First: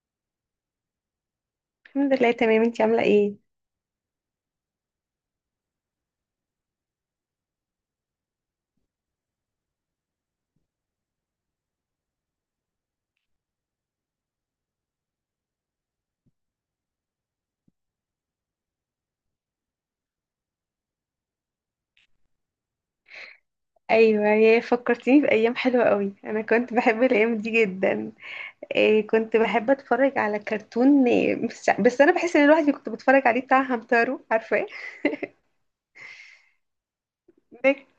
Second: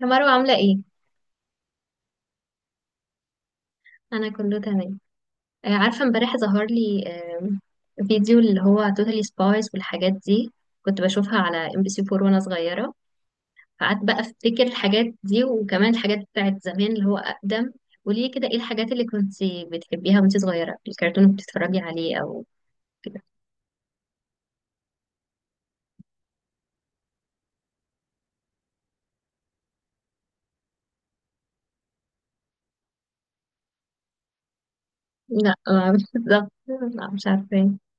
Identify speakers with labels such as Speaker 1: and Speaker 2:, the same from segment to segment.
Speaker 1: يا مروة عاملة ايه؟
Speaker 2: الحمد لله، تمام. انتي عاملة ايه؟
Speaker 1: أنا كله تمام. عارفة امبارح ظهر لي فيديو اللي هو توتالي سبايس والحاجات دي. كنت بشوفها على ام بي سي 4 وانا صغيرة، فقعدت بقى افتكر الحاجات دي وكمان الحاجات بتاعت زمان اللي هو أقدم. قولي لي كده ايه الحاجات اللي كنت بتحبيها وانت صغيرة، الكرتون اللي بتتفرجي عليه أو كده.
Speaker 2: ايوه، يا فكرتيني بأيام حلوة قوي. انا كنت بحب الأيام دي جدا. إيه، كنت بحب اتفرج على كرتون إيه، بس انا بحس ان الواحد اللي كنت بتفرج عليه بتاع همتارو، عارفاه؟
Speaker 1: لا بالظبط. لا مش عارفة
Speaker 2: ده
Speaker 1: ايه.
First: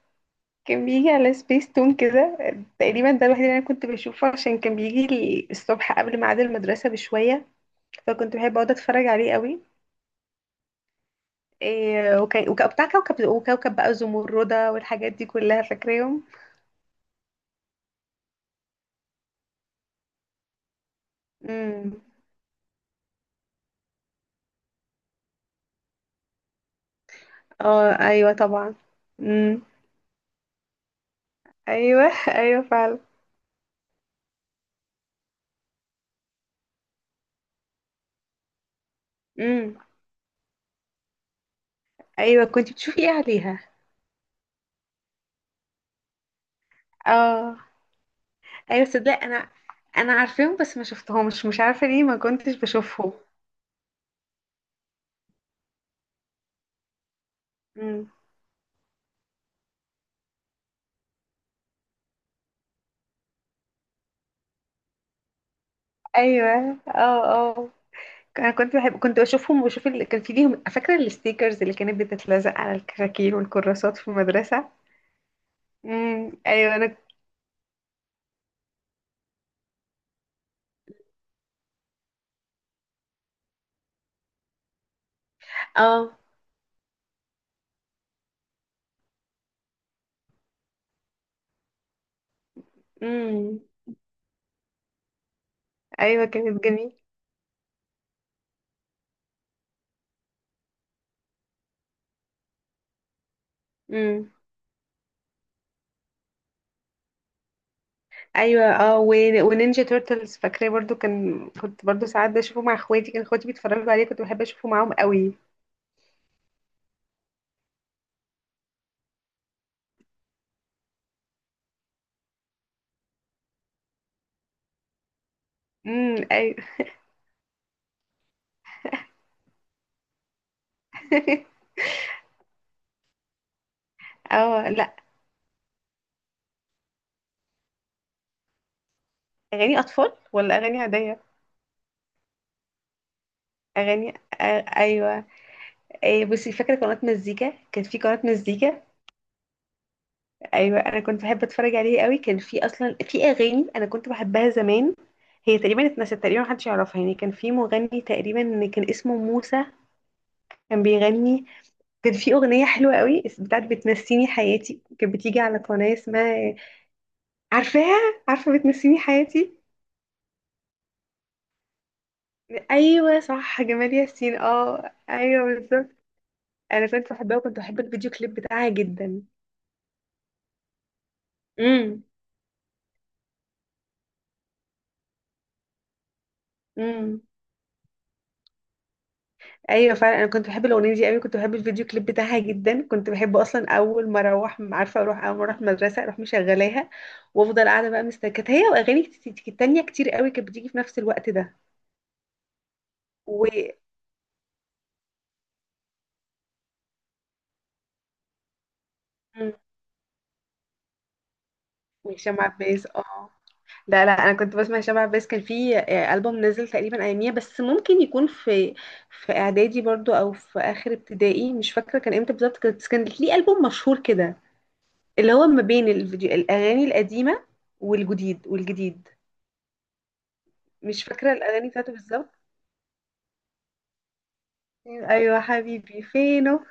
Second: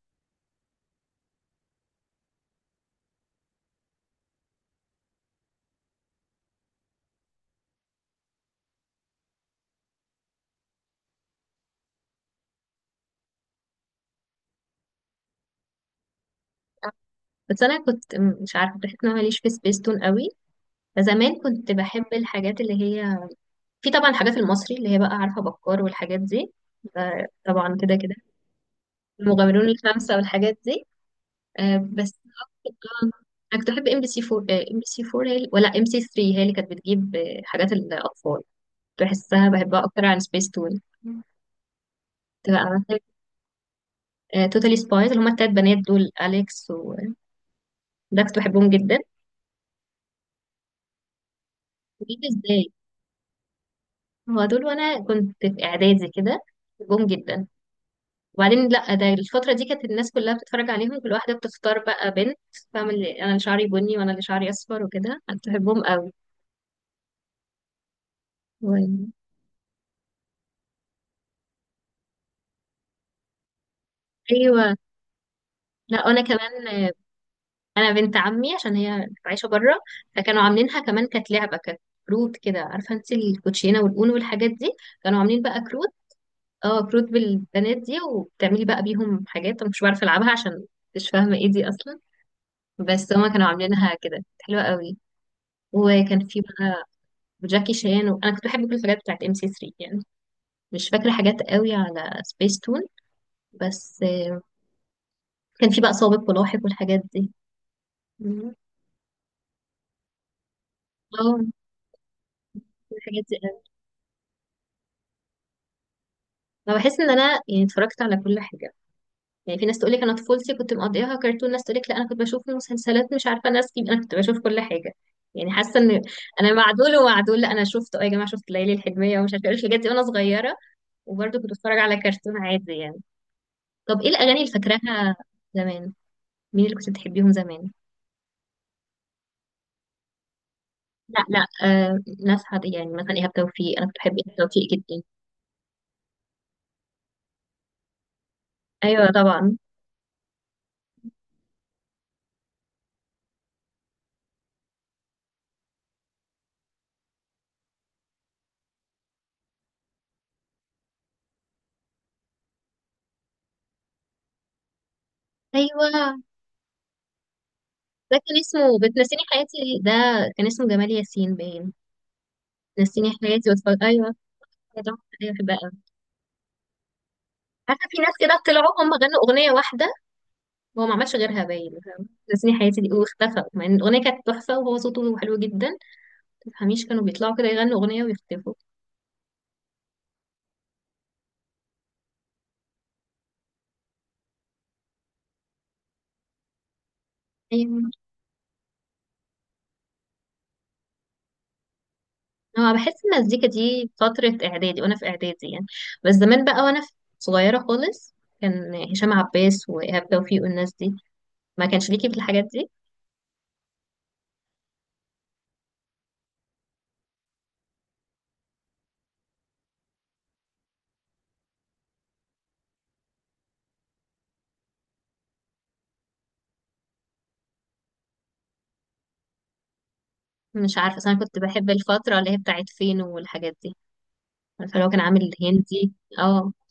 Speaker 2: كان بيجي على سبيس تون كده. تقريبا ده الوحيد اللي انا كنت بشوفه، عشان كان بيجي لي الصبح قبل ميعاد المدرسة بشوية، فكنت بحب اقعد اتفرج عليه قوي. إيه، وكان بتاع كوكب وكوكب بقى زمردة والحاجات دي كلها، فاكراهم.
Speaker 1: بس أنا كنت مش عارفة، بحس إن أنا ماليش في سبيستون قوي. فزمان كنت
Speaker 2: امم
Speaker 1: بحب الحاجات اللي هي، في طبعا الحاجات المصري اللي هي بقى، عارفة، بكار والحاجات دي، ده طبعا
Speaker 2: اه،
Speaker 1: كده كده.
Speaker 2: ايوه طبعا. مم.
Speaker 1: المغامرون الخمسة والحاجات دي. آه،
Speaker 2: ايوه.
Speaker 1: بس
Speaker 2: ايوه فعلا.
Speaker 1: أكتر- آه، أنا كنت بحب ام بي سي 4. هي ولا ام سي 3 هي اللي كانت بتجيب حاجات الأطفال؟ بحسها
Speaker 2: امم
Speaker 1: بحبها أكتر عن سبيس تون.
Speaker 2: ايوه،
Speaker 1: تبقى
Speaker 2: كنت
Speaker 1: مثلا
Speaker 2: بتشوفي ايه عليها؟
Speaker 1: توتالي سبايز اللي هما التلات بنات دول، أليكس وده،
Speaker 2: اه،
Speaker 1: كنت بحبهم
Speaker 2: ايوه
Speaker 1: جدا.
Speaker 2: صدق. انا عارفاهم بس ما شفتهمش، مش عارفه ليه ما
Speaker 1: جدا
Speaker 2: كنتش
Speaker 1: ازاي،
Speaker 2: بشوفهم.
Speaker 1: هو دول وأنا كنت في إعدادي كده، بحبهم جدا.
Speaker 2: امم.
Speaker 1: وبعدين لا، ده الفترة دي كانت الناس كلها بتتفرج عليهم، كل واحدة بتختار بقى بنت، فاهم؟ اللي انا اللي شعري بني وانا اللي شعري اصفر وكده. انا كنت بحبهم قوي.
Speaker 2: ايوه. اه اه. انا كنت
Speaker 1: و...
Speaker 2: بحب، كنت بشوفهم وبشوف اللي كان في ليهم، فاكره الستيكرز اللي كانت بتتلزق على الكراكيب والكراسات في
Speaker 1: ايوه،
Speaker 2: المدرسه.
Speaker 1: لا انا كمان
Speaker 2: ايوه انا.
Speaker 1: انا بنت عمي عشان هي عايشة بره، فكانوا عاملينها كمان، كانت لعبة، كانت كروت كده، عارفة انت الكوتشينة والاونو والحاجات دي، كانوا عاملين بقى كروت.
Speaker 2: اه.
Speaker 1: اه، كروت بالبنات دي، وبتعملي بقى بيهم حاجات انا مش بعرف العبها عشان مش فاهمة ايه دي اصلا، بس هما كانوا
Speaker 2: امم
Speaker 1: عاملينها كده، كانت حلوة قوي. وكان
Speaker 2: ايوه،
Speaker 1: في
Speaker 2: كانت
Speaker 1: بقى
Speaker 2: جميله.
Speaker 1: وجاكي شان، وانا كنت بحب كل الحاجات بتاعت ام سي 3 يعني. مش فاكره حاجات قوي على سبيس تون، بس
Speaker 2: امم
Speaker 1: كان في بقى سابق ولاحق والحاجات دي. مم.
Speaker 2: ايوه. اه ونينجا تورتلز، فاكراه برضو. كان
Speaker 1: اه
Speaker 2: كنت برضو ساعات بشوفه مع اخواتي، كان
Speaker 1: الحاجات دي
Speaker 2: اخواتي
Speaker 1: قوي،
Speaker 2: بيتفرجوا عليه، كنت بحب اشوفه معاهم قوي.
Speaker 1: فبحس ان انا يعني اتفرجت على كل حاجه. يعني في ناس تقول لك انا طفولتي كنت مقضيها كرتون، ناس تقول لك لا انا كنت بشوف مسلسلات، مش عارفه ناس كيف، انا كنت بشوف كل حاجه يعني. حاسه ان
Speaker 2: امم.
Speaker 1: انا
Speaker 2: ايوه.
Speaker 1: مع دول ومع دول، لا انا شفت اه يا جماعه شفت ليالي الحلميه ومش عارفه ايه الحاجات دي وانا صغيره، وبرضه كنت بتفرج على كرتون عادي يعني. طب ايه الاغاني اللي
Speaker 2: اه. لا،
Speaker 1: فاكراها زمان؟ مين اللي كنت بتحبيهم زمان؟
Speaker 2: اغاني اطفال ولا اغاني عاديه؟
Speaker 1: لا لا آه، ناس عادية، يعني مثلا إيهاب توفيق، أنا كنت بحب
Speaker 2: اغاني.
Speaker 1: إيهاب
Speaker 2: آه
Speaker 1: توفيق جدا.
Speaker 2: ايوه. إيه، بصي، فاكره قناه مزيكا؟ كان في قناه مزيكا.
Speaker 1: أيوة طبعا.
Speaker 2: ايوه، انا كنت بحب اتفرج عليه قوي. كان في اصلا في اغاني انا كنت بحبها زمان، هي تقريبا اتنست، تقريبا محدش يعرفها. يعني كان في مغني تقريبا كان اسمه موسى، كان بيغني. كان في أغنية حلوة قوي، بتاعت بتنسيني حياتي، كانت بتيجي على قناة
Speaker 1: أيوة
Speaker 2: اسمها، عارفاها؟
Speaker 1: ده كان
Speaker 2: عارفة
Speaker 1: اسمه
Speaker 2: بتنسيني
Speaker 1: بتنسيني
Speaker 2: حياتي.
Speaker 1: حياتي، ده كان اسمه جمال ياسين باين. بتنسيني
Speaker 2: أيوة
Speaker 1: حياتي
Speaker 2: صح،
Speaker 1: واتفرج،
Speaker 2: جمال
Speaker 1: أيوة.
Speaker 2: ياسين، اه
Speaker 1: طبعا. أيوة
Speaker 2: أيوة
Speaker 1: بحبها أوي.
Speaker 2: بالظبط. أنا كنت بحبها وكنت بحب
Speaker 1: عارفة في
Speaker 2: الفيديو
Speaker 1: ناس
Speaker 2: كليب
Speaker 1: كده
Speaker 2: بتاعها
Speaker 1: طلعوا هم غنوا
Speaker 2: جدا.
Speaker 1: أغنية واحدة وهو ما عملش غيرها، باين،
Speaker 2: امم.
Speaker 1: فاهمة؟ بتنسيني حياتي دي واختفى، مع إن الأغنية كانت تحفة وهو صوته حلو جدا، ما تفهميش، كانوا
Speaker 2: امم.
Speaker 1: بيطلعوا كده يغنوا أغنية ويختفوا.
Speaker 2: أيوة فعلا، أنا كنت بحب الأغنية دي قوي، كنت بحب الفيديو كليب بتاعها جدا. كنت بحب أصلا أول ما أروح، عارفة أروح، أول ما أروح المدرسة أروح مشغلاها، وأفضل قاعدة
Speaker 1: أيوة.
Speaker 2: بقى مستكت هي وأغاني تانية كتير قوي كانت بتيجي في نفس الوقت ده.
Speaker 1: هو بحس
Speaker 2: و،
Speaker 1: المزيكا دي فترة إعدادي وأنا في إعدادي يعني، بس زمان بقى وأنا صغيرة خالص، كان هشام
Speaker 2: مم.
Speaker 1: عباس وإيهاب توفيق والناس دي، ما كانش ليكي في
Speaker 2: وهشام
Speaker 1: الحاجات دي.
Speaker 2: عباس، اه. لا لا، انا كنت بسمع شبع، بس كان في البوم نزل تقريبا اياميها. بس ممكن يكون في، في اعدادي برضو، او في اخر ابتدائي، مش فاكره كان امتى بالظبط. بس كان ليه البوم مشهور كده، اللي هو ما بين الفيديو الاغاني القديمه، والجديد.
Speaker 1: مش عارفة،
Speaker 2: مش
Speaker 1: بس أنا
Speaker 2: فاكره
Speaker 1: كنت بحب
Speaker 2: الاغاني بتاعته
Speaker 1: الفترة اللي هي
Speaker 2: بالظبط.
Speaker 1: بتاعت فينو والحاجات دي. عارفة اللي هو كان عامل
Speaker 2: ايوه،
Speaker 1: الهندي.
Speaker 2: حبيبي
Speaker 1: اه.
Speaker 2: فينه،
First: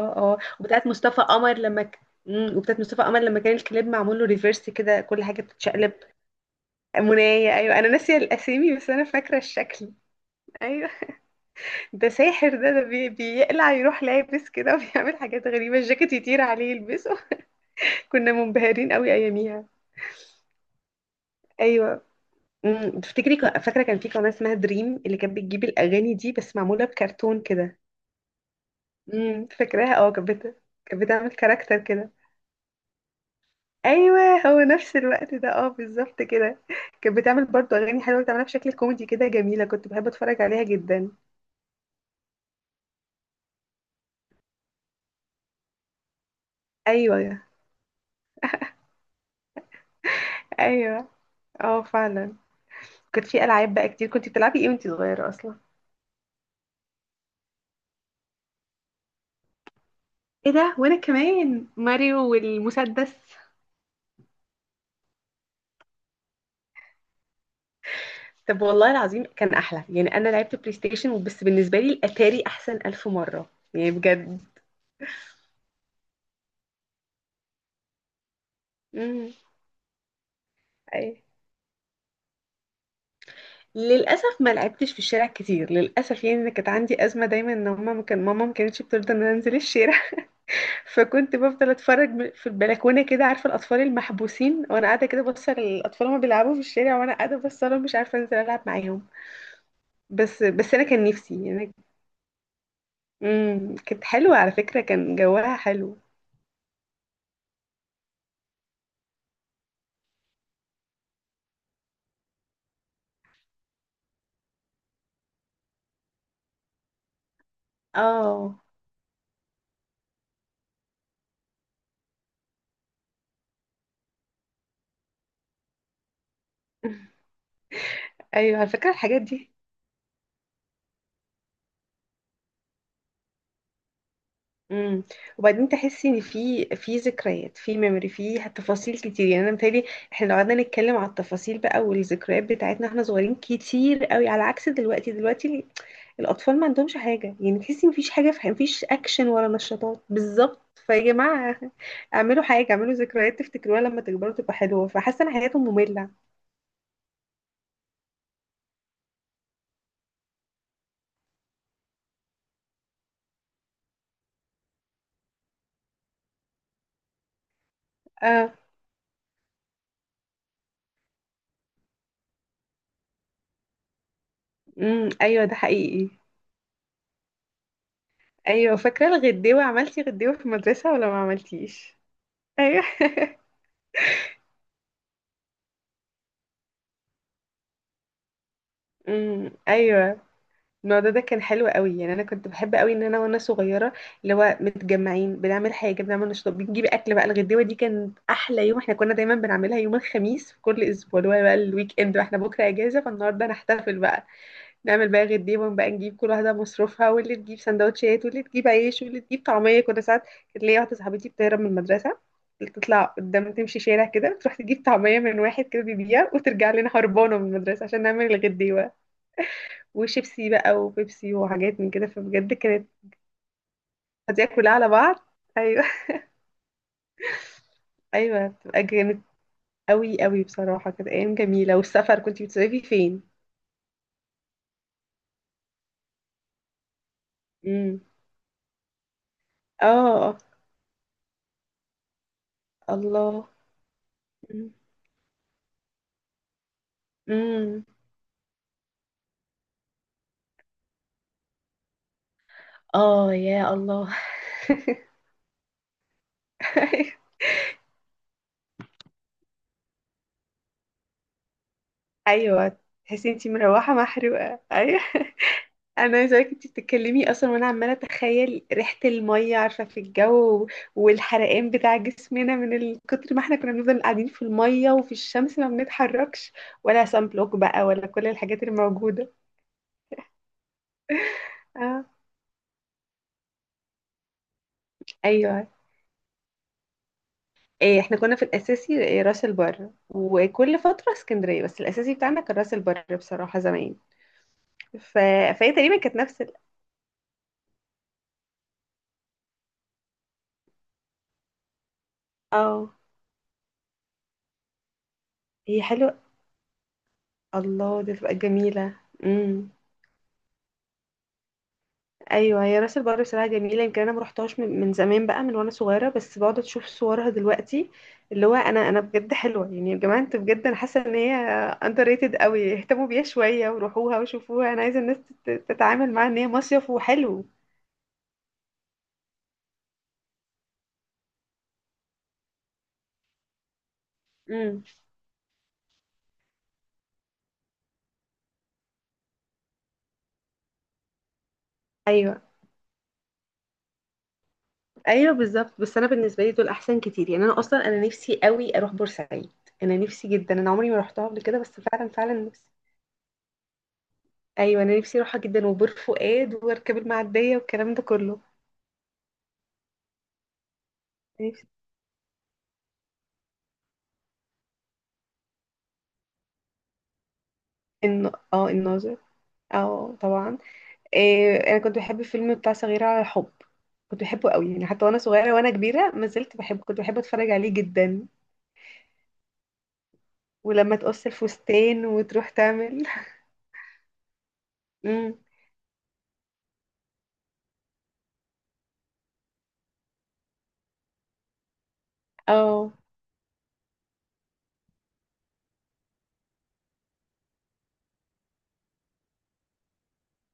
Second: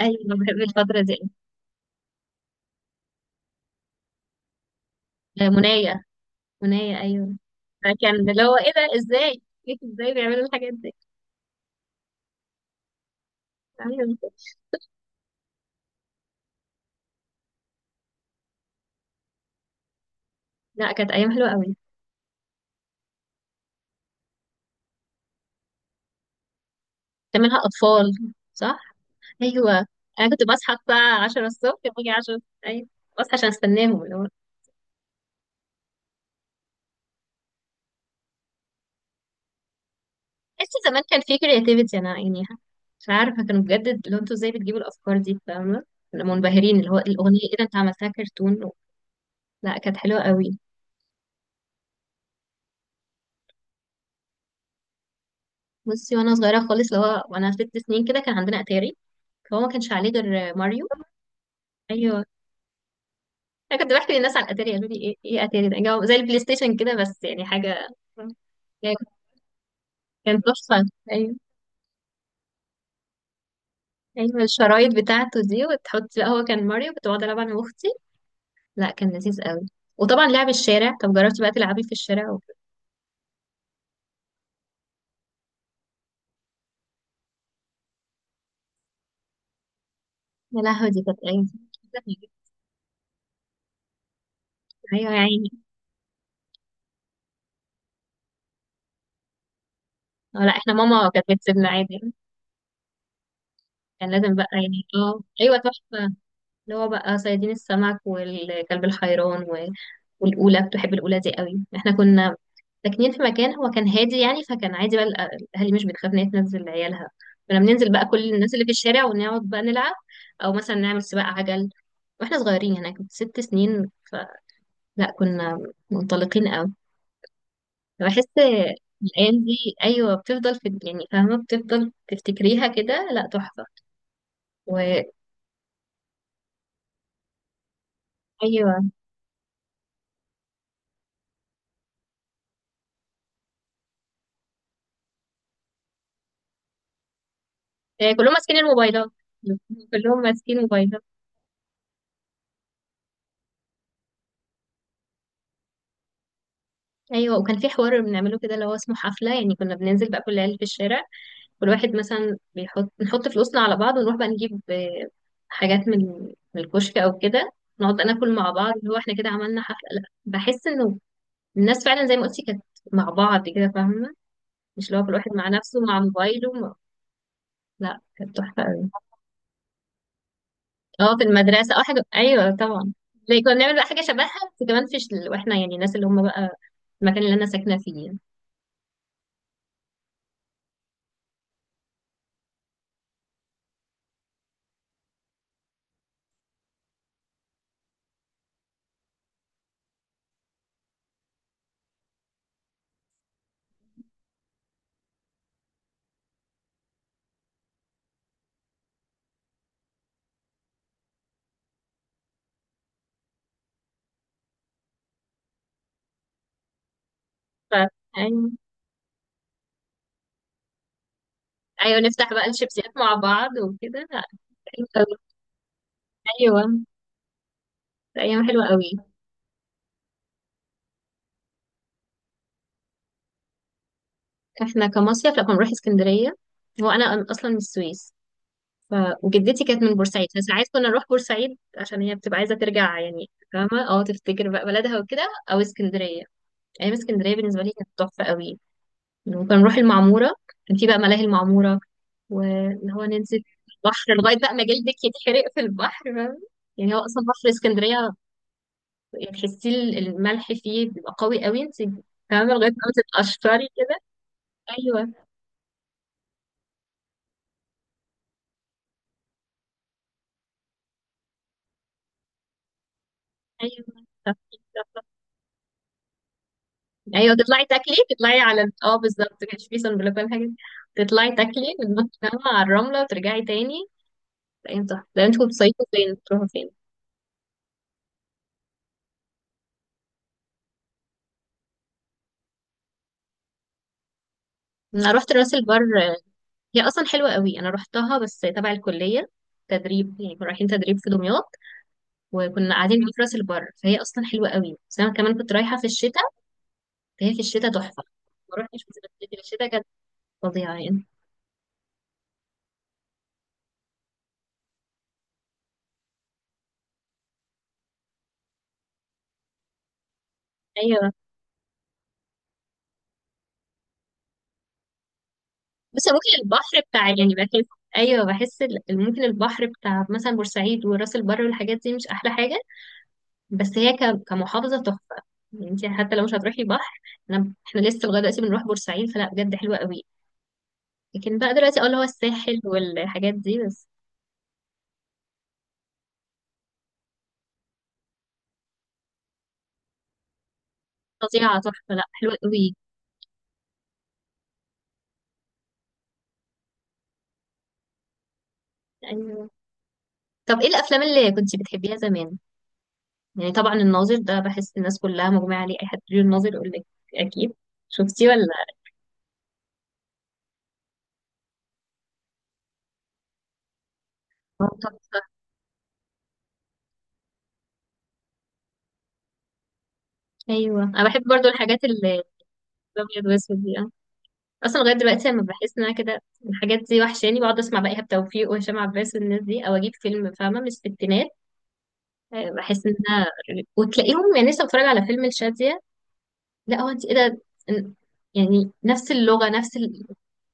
Speaker 1: أيوة،
Speaker 2: اه،
Speaker 1: بحب
Speaker 2: وبتاعت
Speaker 1: الفترة
Speaker 2: مصطفى
Speaker 1: دي.
Speaker 2: قمر مم، وبتاعت مصطفى قمر لما كان الكليب معمول له ريفيرس كده، كل حاجه بتتشقلب.
Speaker 1: منايا، منايا أيوة.
Speaker 2: منايه، ايوه، انا ناسيه
Speaker 1: كان اللي هو إيه
Speaker 2: الاسامي بس
Speaker 1: ده،
Speaker 2: انا فاكره
Speaker 1: إزاي
Speaker 2: الشكل.
Speaker 1: إزاي بيعملوا الحاجات
Speaker 2: ايوه.
Speaker 1: دي؟
Speaker 2: ده ساحر، ده بيقلع، يروح
Speaker 1: أيوة.
Speaker 2: لابس كده وبيعمل حاجات غريبة، الجاكيت يطير عليه يلبسه. كنا منبهرين قوي أياميها.
Speaker 1: لا كانت أيام حلوة أوي.
Speaker 2: أيوة. أمم، تفتكري فاكرة كان في قناة اسمها دريم اللي كانت بتجيب الأغاني دي بس معمولة بكرتون
Speaker 1: كان منها
Speaker 2: كده؟
Speaker 1: أطفال صح؟
Speaker 2: امم،
Speaker 1: ايوه،
Speaker 2: فاكراها، اه.
Speaker 1: انا كنت بصحى
Speaker 2: كانت
Speaker 1: بقى
Speaker 2: بتعمل
Speaker 1: 10
Speaker 2: كاركتر
Speaker 1: الصبح، باجي
Speaker 2: كده.
Speaker 1: 10. ايوه، بصحى عشان استناهم اللي هو.
Speaker 2: أيوة. هو نفس الوقت ده، اه، بالظبط كده. كانت بتعمل برضه أغاني حلوة، بتعملها بشكل كوميدي كده، جميلة. كنت بحب أتفرج عليها
Speaker 1: تحس زمان
Speaker 2: جدا.
Speaker 1: كان في كرياتيفيتي، انا يعني مش عارفه، كانوا بجد اللي هو انتوا ازاي بتجيبوا الافكار دي، فاهمه؟ كنا منبهرين اللي هو الاغنيه
Speaker 2: أيوة.
Speaker 1: ايه ده، انت عملتها كرتون؟ لا كانت حلوه قوي.
Speaker 2: أيوة. اه، فعلا. كانت في ألعاب بقى كتير، كنت بتلعبي ايه وانتي صغيرة أصلا؟
Speaker 1: بصي، وانا صغيره خالص اللي هو وانا 6 سنين كده، كان عندنا اتاري، فهو ما كانش عليه
Speaker 2: ايه
Speaker 1: غير
Speaker 2: ده،
Speaker 1: ماريو.
Speaker 2: وانا كمان
Speaker 1: ايوه.
Speaker 2: ماريو والمسدس.
Speaker 1: انا كنت بحكي للناس على الاتاري قالوا لي ايه ايه اتاري ده، زي البلاي ستيشن كده بس يعني حاجه.
Speaker 2: طب والله
Speaker 1: يعني
Speaker 2: العظيم كان احلى، يعني انا
Speaker 1: كان
Speaker 2: لعبت بلاي
Speaker 1: تحفه.
Speaker 2: ستيشن
Speaker 1: أيوة.
Speaker 2: بس بالنسبه لي الاتاري احسن الف مره، يعني بجد.
Speaker 1: ايوه الشرايط بتاعته دي وتحط، لا هو كان ماريو، كنت بقعد العب انا واختي. لا كان
Speaker 2: امم.
Speaker 1: لذيذ قوي. وطبعا لعب الشارع،
Speaker 2: اي.
Speaker 1: طب جربتي بقى تلعبي في الشارع و...
Speaker 2: للاسف ما لعبتش في الشارع كتير، للاسف. يعني انا كانت عندي ازمه دايما ان ماما، ما كانتش بترضى ان انا انزل الشارع.
Speaker 1: يا لهوي دي كانت
Speaker 2: فكنت
Speaker 1: ايام.
Speaker 2: بفضل اتفرج في البلكونه كده، عارفه الاطفال المحبوسين، وانا قاعده
Speaker 1: ايوه يا
Speaker 2: كده بص
Speaker 1: عيني.
Speaker 2: على الاطفال وهما بيلعبوا في الشارع، وانا قاعده بص لهم مش عارفه انزل العب معاهم.
Speaker 1: اه
Speaker 2: بس
Speaker 1: لا، احنا
Speaker 2: بس انا كان
Speaker 1: ماما كانت
Speaker 2: نفسي
Speaker 1: بتسيبنا
Speaker 2: يعني.
Speaker 1: عادي.
Speaker 2: امم، كانت
Speaker 1: كان لازم
Speaker 2: حلوة
Speaker 1: بقى
Speaker 2: على فكرة،
Speaker 1: يعني،
Speaker 2: كان
Speaker 1: اه ايوه
Speaker 2: جواها حلو.
Speaker 1: تحفه. اللي هو بقى صيادين السمك والكلب الحيران و... والأولى، كنت بحب الأولى دي قوي، احنا كنا ساكنين في مكان هو كان هادي يعني، فكان عادي بقى، الأهالي مش بتخاف إن هي تنزل عيالها. كنا بننزل بقى كل الناس
Speaker 2: اه.
Speaker 1: اللي في الشارع ونقعد بقى نلعب، أو مثلا نعمل سباق عجل. واحنا صغيرين هناك كنت 6 سنين، فلا كنا منطلقين قوي. بحس
Speaker 2: ايوه، على فكرة الحاجات
Speaker 1: الأيام
Speaker 2: دي.
Speaker 1: دي، أيوة، بتفضل في يعني، فاهمة، بتفضل تفتكريها كده. لا تحفة.
Speaker 2: امم.
Speaker 1: وأيوه.
Speaker 2: وبعدين تحسي ان في ذكريات، في ميموري، في تفاصيل كتير. يعني انا متهيألي احنا لو قعدنا نتكلم على التفاصيل بقى والذكريات بتاعتنا احنا صغيرين كتير قوي، على عكس دلوقتي. دلوقتي الاطفال ما عندهمش حاجة، يعني تحسي مفيش حاجة،
Speaker 1: كلهم ماسكين
Speaker 2: مفيش
Speaker 1: الموبايلات،
Speaker 2: اكشن ولا نشاطات
Speaker 1: كلهم ماسكين
Speaker 2: بالظبط.
Speaker 1: موبايل.
Speaker 2: فيا جماعة، اعملوا حاجة، اعملوا ذكريات تفتكروها لما تكبروا تبقى حلوة. فحاسة ان حياتهم مملة.
Speaker 1: ايوه، وكان في حوار بنعمله كده اللي هو اسمه حفله، يعني كنا بننزل بقى كل العيال في الشارع، كل واحد مثلا بيحط، نحط فلوسنا على بعض ونروح بقى نجيب حاجات من من الكشك او كده، نقعد بقى ناكل مع
Speaker 2: اه.
Speaker 1: بعض اللي هو احنا كده عملنا حفله. لا بحس انه الناس فعلا زي ما قلتي، كانت مع بعض كده، فاهمه؟ مش اللي هو
Speaker 2: امم.
Speaker 1: كل واحد
Speaker 2: ايوه،
Speaker 1: مع
Speaker 2: ده
Speaker 1: نفسه مع
Speaker 2: حقيقي.
Speaker 1: موبايله لا كانت تحفه
Speaker 2: ايوه،
Speaker 1: قوي.
Speaker 2: فاكره الغديوه؟ عملتي غديوه في المدرسه ولا
Speaker 1: اه في
Speaker 2: ما
Speaker 1: المدرسه، اه
Speaker 2: عملتيش؟
Speaker 1: حاجه، ايوه
Speaker 2: ايوه.
Speaker 1: طبعا. زي كنا بنعمل بقى حاجه شبهها، بس كمان في واحنا يعني الناس اللي هم بقى، المكان اللي انا ساكنه فيه يعني.
Speaker 2: امم. ايوه، الموضوع ده كان حلو قوي. يعني انا كنت بحب قوي ان انا وانا صغيره، اللي هو متجمعين بنعمل حاجه، بنعمل نشاط، بنجيب اكل بقى. الغديوه دي كانت احلى يوم، احنا كنا دايما بنعملها يوم الخميس في كل اسبوع، اللي هو بقى الويك اند واحنا بكره اجازه، فالنهارده نحتفل بقى. نعمل بقى غير دي بقى، نجيب كل واحدة مصروفها، واللي تجيب سندوتشات واللي تجيب عيش واللي تجيب طعمية. كنا ساعات، كانت ليا واحدة صاحبتي بتهرب من المدرسة، تطلع قدام تمشي شارع كده تروح تجيب طعمية من واحد كده بيبيع وترجع لنا هربانة من
Speaker 1: ف...
Speaker 2: المدرسة عشان نعمل
Speaker 1: أيوة.
Speaker 2: الغديوة. وشيبسي بقى وبيبسي وحاجات من
Speaker 1: ايوه
Speaker 2: كده،
Speaker 1: نفتح بقى
Speaker 2: فبجد كانت،
Speaker 1: الشيبسيات مع بعض وكده. لا،
Speaker 2: هتلاقيها كلها
Speaker 1: حلو
Speaker 2: على
Speaker 1: قوي.
Speaker 2: بعض. أيوة.
Speaker 1: ايوه، ايام
Speaker 2: أيوة
Speaker 1: حلوه
Speaker 2: بتبقى
Speaker 1: قوي.
Speaker 2: جامد. أوي أوي بصراحة، كانت أيام جميلة. والسفر، كنت بتصيفي فين؟
Speaker 1: احنا كمصيف لما بنروح اسكندريه، هو انا اصلا من
Speaker 2: امم.
Speaker 1: السويس. ف... وجدتي كانت من بورسعيد،
Speaker 2: اه.
Speaker 1: فساعات كنا نروح بورسعيد عشان هي بتبقى عايزه ترجع يعني،
Speaker 2: الله.
Speaker 1: فاهمه؟ اه، تفتكر بقى بلدها وكده، او اسكندريه. ايام اسكندريه بالنسبه لي
Speaker 2: امم.
Speaker 1: كانت تحفه قوي. وكنا نروح المعموره، كان في بقى ملاهي المعموره، واللي هو
Speaker 2: اه
Speaker 1: ننزل
Speaker 2: يا
Speaker 1: البحر
Speaker 2: الله.
Speaker 1: لغايه بقى ما جلدك يتحرق في البحر، فاهمة؟ يعني هو اصلا بحر اسكندريه تحسي الملح فيه بيبقى قوي قوي، انت تمام لغايه
Speaker 2: ايوه،
Speaker 1: ما
Speaker 2: تحسي انتي
Speaker 1: تتقشري
Speaker 2: مروحه
Speaker 1: كده.
Speaker 2: محروقه، ايوه.
Speaker 1: ايوه.
Speaker 2: انا عايزه اقولك، انتي بتتكلمي اصلا وانا عماله اتخيل ريحه الميه، عارفه في الجو، والحرقان بتاع جسمنا من كتر ما احنا كنا
Speaker 1: ايوه
Speaker 2: بنفضل قاعدين
Speaker 1: صح،
Speaker 2: في الميه
Speaker 1: صح.
Speaker 2: وفي الشمس ما بنتحركش. ولا سان
Speaker 1: ايوه
Speaker 2: بلوك
Speaker 1: تطلعي
Speaker 2: بقى
Speaker 1: تاكلي
Speaker 2: ولا كل
Speaker 1: تطلعي على
Speaker 2: الحاجات
Speaker 1: اه
Speaker 2: الموجوده.
Speaker 1: بالظبط، كانش فيه صن بلوك ولا حاجه، تطلعي تاكلي
Speaker 2: اه.
Speaker 1: وتنطي فاهمة على الرمله وترجعي تاني. تلاقي انت، ده انتوا
Speaker 2: ايوه،
Speaker 1: بتصيفوا فين، بتروحوا فين؟
Speaker 2: إيه، احنا كنا في الاساسي إيه، راس البر، وكل فتره اسكندريه، بس الاساسي بتاعنا كان راس البر بصراحه زمان. ف...
Speaker 1: انا رحت راس
Speaker 2: فهي
Speaker 1: البر.
Speaker 2: تقريبا كانت نفس
Speaker 1: هي اصلا حلوه قوي، انا رحتها بس تبع الكليه، تدريب يعني، كنا رايحين تدريب في دمياط وكنا
Speaker 2: اه،
Speaker 1: قاعدين في راس البر، فهي اصلا حلوه قوي، بس انا كمان كنت رايحه
Speaker 2: هي
Speaker 1: في
Speaker 2: حلوه.
Speaker 1: الشتاء، فهي في الشتاء تحفه.
Speaker 2: الله، دي تبقى
Speaker 1: ما رحتش
Speaker 2: جميلة.
Speaker 1: في
Speaker 2: امم.
Speaker 1: الشتاء. فظيعة يعني.
Speaker 2: ايوه، هي راس البر بصراحة جميلة. يمكن انا ما رحتهاش من زمان بقى، من وانا صغيرة، بس بقعد اشوف صورها دلوقتي، اللي هو انا، انا بجد حلوة. يعني يا جماعة انتوا بجد، انا حاسة
Speaker 1: أيوة.
Speaker 2: ان هي اندر ريتد قوي. اهتموا بيها شوية وروحوها وشوفوها، انا عايزة الناس
Speaker 1: بس
Speaker 2: تتعامل معاها ان
Speaker 1: ممكن
Speaker 2: هي
Speaker 1: البحر
Speaker 2: مصيف
Speaker 1: بتاع يعني،
Speaker 2: وحلو.
Speaker 1: بحس، أيوة بحس ممكن البحر بتاع مثلا بورسعيد وراس البر والحاجات دي مش أحلى حاجة، بس هي كمحافظة
Speaker 2: امم.
Speaker 1: تحفة. يعني انت حتى لو مش هتروحي بحر، أنا احنا لسه لغاية دلوقتي بنروح بورسعيد، فلا بجد حلوة قوي. لكن بقى دلوقتي اه اللي هو
Speaker 2: ايوه.
Speaker 1: الساحل والحاجات دي بس.
Speaker 2: ايوه بالظبط. بس انا بالنسبة لي دول احسن كتير. يعني انا اصلا انا نفسي قوي اروح بورسعيد، انا نفسي جدا، انا عمري ما رحتها قبل كده،
Speaker 1: فظيعة
Speaker 2: بس
Speaker 1: تحفة، لا
Speaker 2: فعلا
Speaker 1: حلوة
Speaker 2: فعلا.
Speaker 1: قوي.
Speaker 2: ايوه انا نفسي اروحها جدا، وبور فؤاد واركب المعديه والكلام ده كله.
Speaker 1: أيوة. طب ايه الأفلام اللي كنت
Speaker 2: نفسي.
Speaker 1: بتحبيها زمان؟ يعني طبعا الناظر ده بحس الناس كلها مجمعة عليه، أي حد بيقول الناظر يقول لك، أكيد. شفتيه
Speaker 2: ان
Speaker 1: ولا؟
Speaker 2: اه، الناظر، اه طبعا. إيه، انا كنت بحب الفيلم بتاع صغيره على الحب، كنت بحبه قوي. يعني حتى وانا
Speaker 1: تحفة.
Speaker 2: صغيره وانا كبيره ما زلت بحبه، كنت بحب اتفرج عليه جدا.
Speaker 1: ايوه
Speaker 2: ولما
Speaker 1: انا بحب
Speaker 2: تقص
Speaker 1: برضو الحاجات
Speaker 2: الفستان
Speaker 1: اللي
Speaker 2: وتروح تعمل.
Speaker 1: الابيض واسود دي. أنا اصلا لغايه دلوقتي
Speaker 2: امم.
Speaker 1: لما بحس ان انا كده، الحاجات دي وحشاني بقعد اسمع بقى ايهاب توفيق وهشام عباس والناس دي، او اجيب فيلم فاهمه من الستينات. بحس
Speaker 2: اه.
Speaker 1: ان انا وتلاقيهم يعني، لسه بتفرج على فيلم الشاذيه، لا هو انت ايه ده؟ إن- يعني نفس اللغه نفس ال...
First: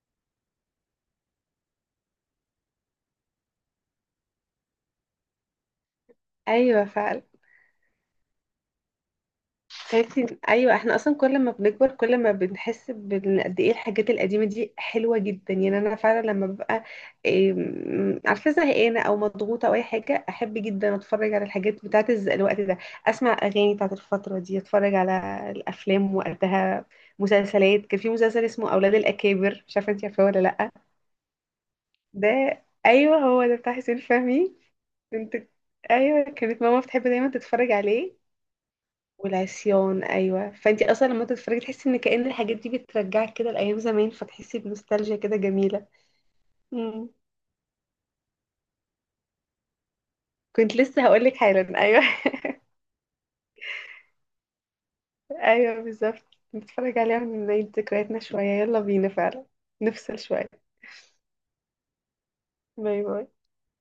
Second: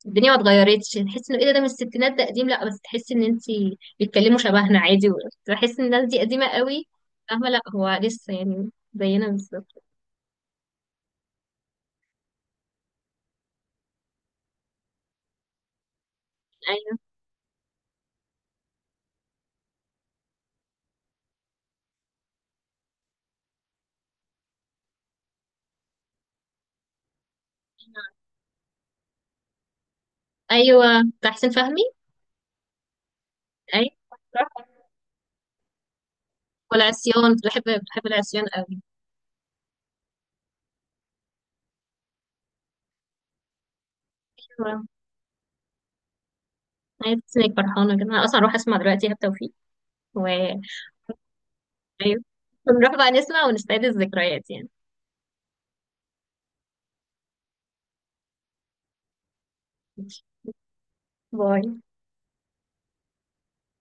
Speaker 1: الدنيا ما اتغيرتش، تحس انه ايه ده، ده من الستينات ده قديم، لا بس تحس ان انت بيتكلموا شبهنا عادي. بحس ان الناس دي قديمه
Speaker 2: ايوه
Speaker 1: قوي،
Speaker 2: فعلا.
Speaker 1: فاهمه؟ لا هو لسه يعني زينا بالظبط.
Speaker 2: فهمتي، ايوه احنا اصلا كل ما بنكبر كل ما بنحس قد ايه الحاجات القديمه دي حلوه جدا. يعني انا فعلا لما ببقى
Speaker 1: ايوه.
Speaker 2: إيه، عارفه زهقانه او مضغوطه او اي حاجه، احب جدا اتفرج على الحاجات بتاعت الوقت ده، اسمع اغاني بتاعت الفتره دي، اتفرج على الافلام وقتها. مسلسلات، كان في مسلسل اسمه اولاد الاكابر، مش عارفه انت عارفاه ولا لا؟
Speaker 1: ايوه بتاع حسين فهمي.
Speaker 2: ده. ايوه، هو ده بتاع
Speaker 1: أيوة
Speaker 2: حسين
Speaker 1: صح.
Speaker 2: فهمي. كنت، ايوه كانت ماما بتحب دايما
Speaker 1: والعصيان كنت بحب،
Speaker 2: تتفرج
Speaker 1: بحب
Speaker 2: عليه.
Speaker 1: العصيان قوي.
Speaker 2: والعصيان، ايوه. فانتي اصلا لما تتفرجي تحسي ان كأن الحاجات دي بترجعك كده لايام زمان، فتحسي
Speaker 1: أيوة.
Speaker 2: بنوستالجيا كده جميله. مم.
Speaker 1: أيوة، تحسي إنك فرحانة كده، أنا أصلا هروح أسمع دلوقتي إيهاب توفيق و
Speaker 2: كنت لسه هقول لك حالا، ايوه.
Speaker 1: أيوة، نروح بقى نسمع ونستعيد الذكريات يعني.
Speaker 2: ايوه بالظبط، نتفرج عليها ونعيد ذكرياتنا شويه، يلا بينا فعلا، نفصل شويه.
Speaker 1: باي.
Speaker 2: باي باي.